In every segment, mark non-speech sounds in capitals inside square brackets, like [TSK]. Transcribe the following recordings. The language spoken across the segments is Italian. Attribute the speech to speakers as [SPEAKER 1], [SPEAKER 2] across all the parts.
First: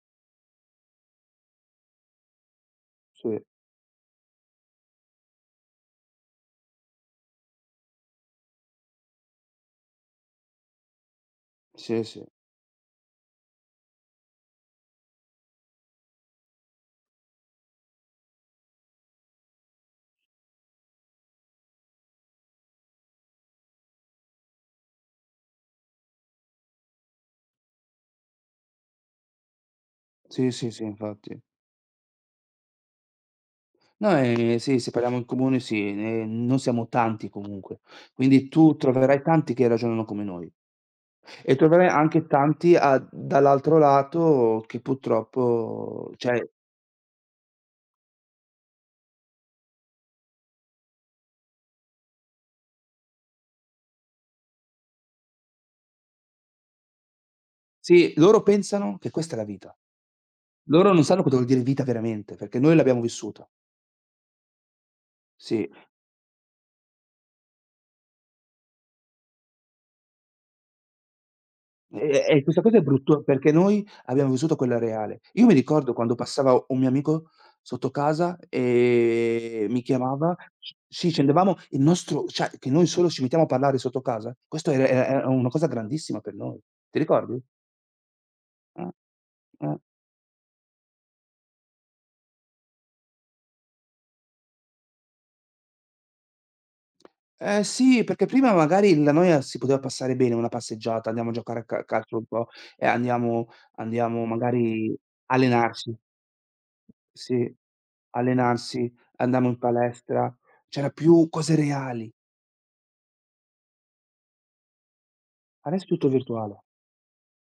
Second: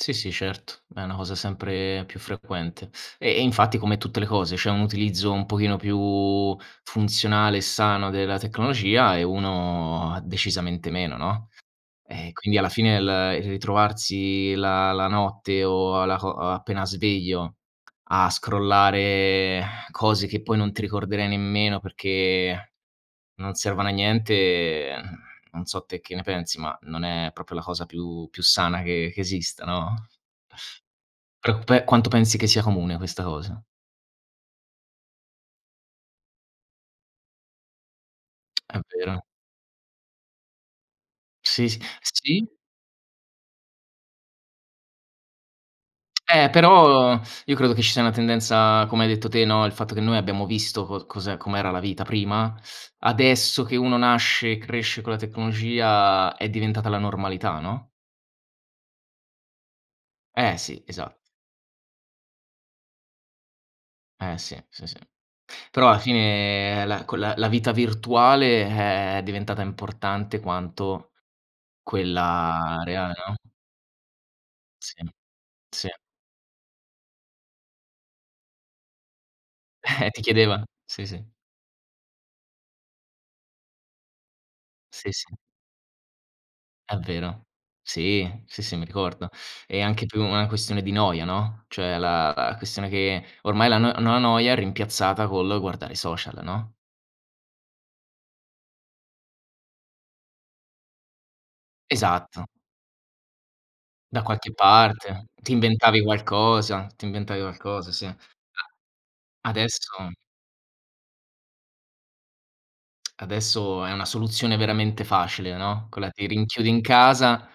[SPEAKER 1] Sì, sì, certo, è una cosa sempre più frequente. E
[SPEAKER 2] Sì.
[SPEAKER 1] e infatti, come tutte le cose, c'è un utilizzo un pochino più funzionale e sano della tecnologia, e uno decisamente meno, no.
[SPEAKER 2] Sì, sì.
[SPEAKER 1] E quindi, alla fine l il ritrovarsi la la notte o alla co o appena sveglio a scrollare [EXHALES] cose che poi non ti ricorderai nemmeno, perché non servono a niente, [EXHALES] non so te che ne pensi, ma non è proprio la cosa più più sana che che esista, no?
[SPEAKER 2] Sì, sì, sì infatti.
[SPEAKER 1] Pre un pe quanto pensi che sia comune questa cosa?
[SPEAKER 2] No, ehm, sì, se parliamo in comune sì, ehm, noi siamo tanti comunque. Quindi
[SPEAKER 1] [CLICKS TONGUE]
[SPEAKER 2] tu
[SPEAKER 1] È vero.
[SPEAKER 2] troverai tanti che ragionano come noi. E
[SPEAKER 1] Sì, s
[SPEAKER 2] troverai anche
[SPEAKER 1] sì.
[SPEAKER 2] tanti a dall'altro lato che purtroppo,
[SPEAKER 1] [CLICKS TONGUE]
[SPEAKER 2] cioè
[SPEAKER 1] Eh, però io credo che ci sia una tendenza, come hai detto te, no il fatto che noi abbiamo visto co cos'è com'era la vita prima. Adesso che uno nasce e cresce con la tecnologia è diventata la normalità, no?
[SPEAKER 2] Sì, loro pensano che questa è la vita.
[SPEAKER 1] Eh sì,
[SPEAKER 2] Loro non
[SPEAKER 1] esat
[SPEAKER 2] sanno cosa vuol dire vita veramente, perché noi l'abbiamo vissuta.
[SPEAKER 1] Eh sì, sì, sì.
[SPEAKER 2] Sì.
[SPEAKER 1] Però alla fine la quella la vita virtuale è diventata importante quanto
[SPEAKER 2] E e e questa cosa
[SPEAKER 1] quella
[SPEAKER 2] è
[SPEAKER 1] reale,
[SPEAKER 2] brutto perché
[SPEAKER 1] no.
[SPEAKER 2] noi abbiamo vissuto quella
[SPEAKER 1] Sì.
[SPEAKER 2] reale. Io mi
[SPEAKER 1] Sì.
[SPEAKER 2] ricordo quando passava un mio amico sotto casa e mi
[SPEAKER 1] Eh! Ti
[SPEAKER 2] chiamava
[SPEAKER 1] chiedevan
[SPEAKER 2] sc
[SPEAKER 1] sì,
[SPEAKER 2] sì,
[SPEAKER 1] sì.
[SPEAKER 2] scendevamo, il nostro cioè che noi solo ci mettiamo a parlare sotto casa, questo era era
[SPEAKER 1] Sì,
[SPEAKER 2] era era
[SPEAKER 1] sì.
[SPEAKER 2] una cosa grandissima per noi.
[SPEAKER 1] È
[SPEAKER 2] Ti ricordi?
[SPEAKER 1] vero. Sì, sì, sì, mi
[SPEAKER 2] Mh.
[SPEAKER 1] ricordo. È
[SPEAKER 2] Mh.
[SPEAKER 1] anche più una questione di noia, no, cioè la la questione che ormai la no no la noia è rimpiazzata col guardare i social, no?
[SPEAKER 2] Eh sì, perché prima magari la noia si poteva passare bene una passeggiata, andiamo a giocare a ca calcio un
[SPEAKER 1] Esatto.
[SPEAKER 2] po', e andiamo
[SPEAKER 1] Da
[SPEAKER 2] andiamo
[SPEAKER 1] qualche
[SPEAKER 2] magari
[SPEAKER 1] parte ti
[SPEAKER 2] allenarci.
[SPEAKER 1] inventavi qualcosa, ti inventavi
[SPEAKER 2] Sì,
[SPEAKER 1] qualcosa, sì. A
[SPEAKER 2] allenarsi, andavamo in
[SPEAKER 1] adesso
[SPEAKER 2] palestra, c'era più cose reali.
[SPEAKER 1] [CLICKS TONGUE] adesso è una soluzione veramente facile,
[SPEAKER 2] Adesso
[SPEAKER 1] no,
[SPEAKER 2] è tutto
[SPEAKER 1] quella: ti
[SPEAKER 2] virtuale.
[SPEAKER 1] rinchiudi in casa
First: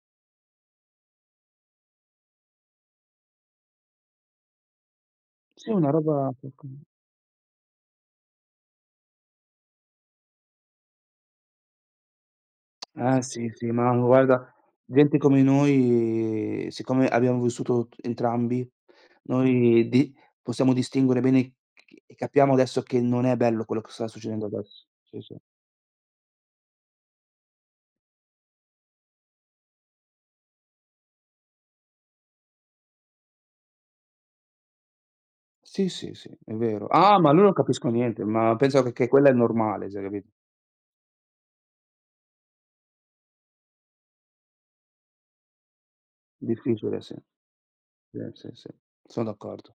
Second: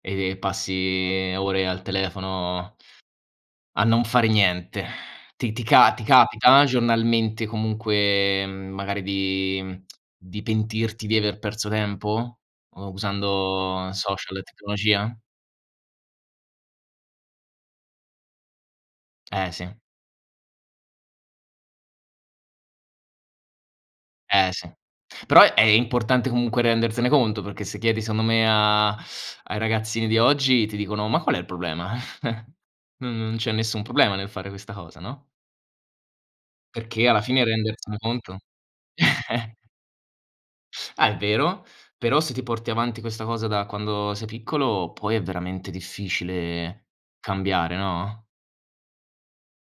[SPEAKER 1] e passi ore al telefono a non fare niente. Ti ti
[SPEAKER 2] Sì, una
[SPEAKER 1] ca ti
[SPEAKER 2] roba per
[SPEAKER 1] capita
[SPEAKER 2] come
[SPEAKER 1] giornalmente comunque, mhmm, magari di mhmm, [TSK] di pentirti di aver perso tempo u
[SPEAKER 2] [TSK] Eh sì, sì,
[SPEAKER 1] usando
[SPEAKER 2] ma
[SPEAKER 1] social e
[SPEAKER 2] guarda,
[SPEAKER 1] tecnologia?
[SPEAKER 2] gente come noi, siccome abbiamo vissuto t entrambi,
[SPEAKER 1] Eh sì.
[SPEAKER 2] noi di possiamo distinguere bene e c e capiamo adesso che non è bello quello che sta succedendo
[SPEAKER 1] Eh sì.
[SPEAKER 2] adesso. Sì, sì.
[SPEAKER 1] Però, è importante comunque rendertene conto, perché se chiedi, secondo me, a ai ragazzini di oggi ti dicono: "Ma qual è il problema? [CHUCKLES] N non c'è nessun problema nel fare questa cosa, no?"
[SPEAKER 2] Sì, sì, sì è vero.
[SPEAKER 1] Perché
[SPEAKER 2] Ah,
[SPEAKER 1] alla
[SPEAKER 2] ma loro
[SPEAKER 1] fine
[SPEAKER 2] non capiscono
[SPEAKER 1] rendersene
[SPEAKER 2] niente,
[SPEAKER 1] conto
[SPEAKER 2] ma pensano che che quella è
[SPEAKER 1] [LAUGHS]
[SPEAKER 2] normale, cioè capi
[SPEAKER 1] Ah, è vero. Però se ti porti avanti questa cosa da quando sei piccolo, poi è veramente difficile
[SPEAKER 2] Difficile, sì.
[SPEAKER 1] cambiare,
[SPEAKER 2] Sì,
[SPEAKER 1] no?
[SPEAKER 2] sì, sì. Sono d'accordo.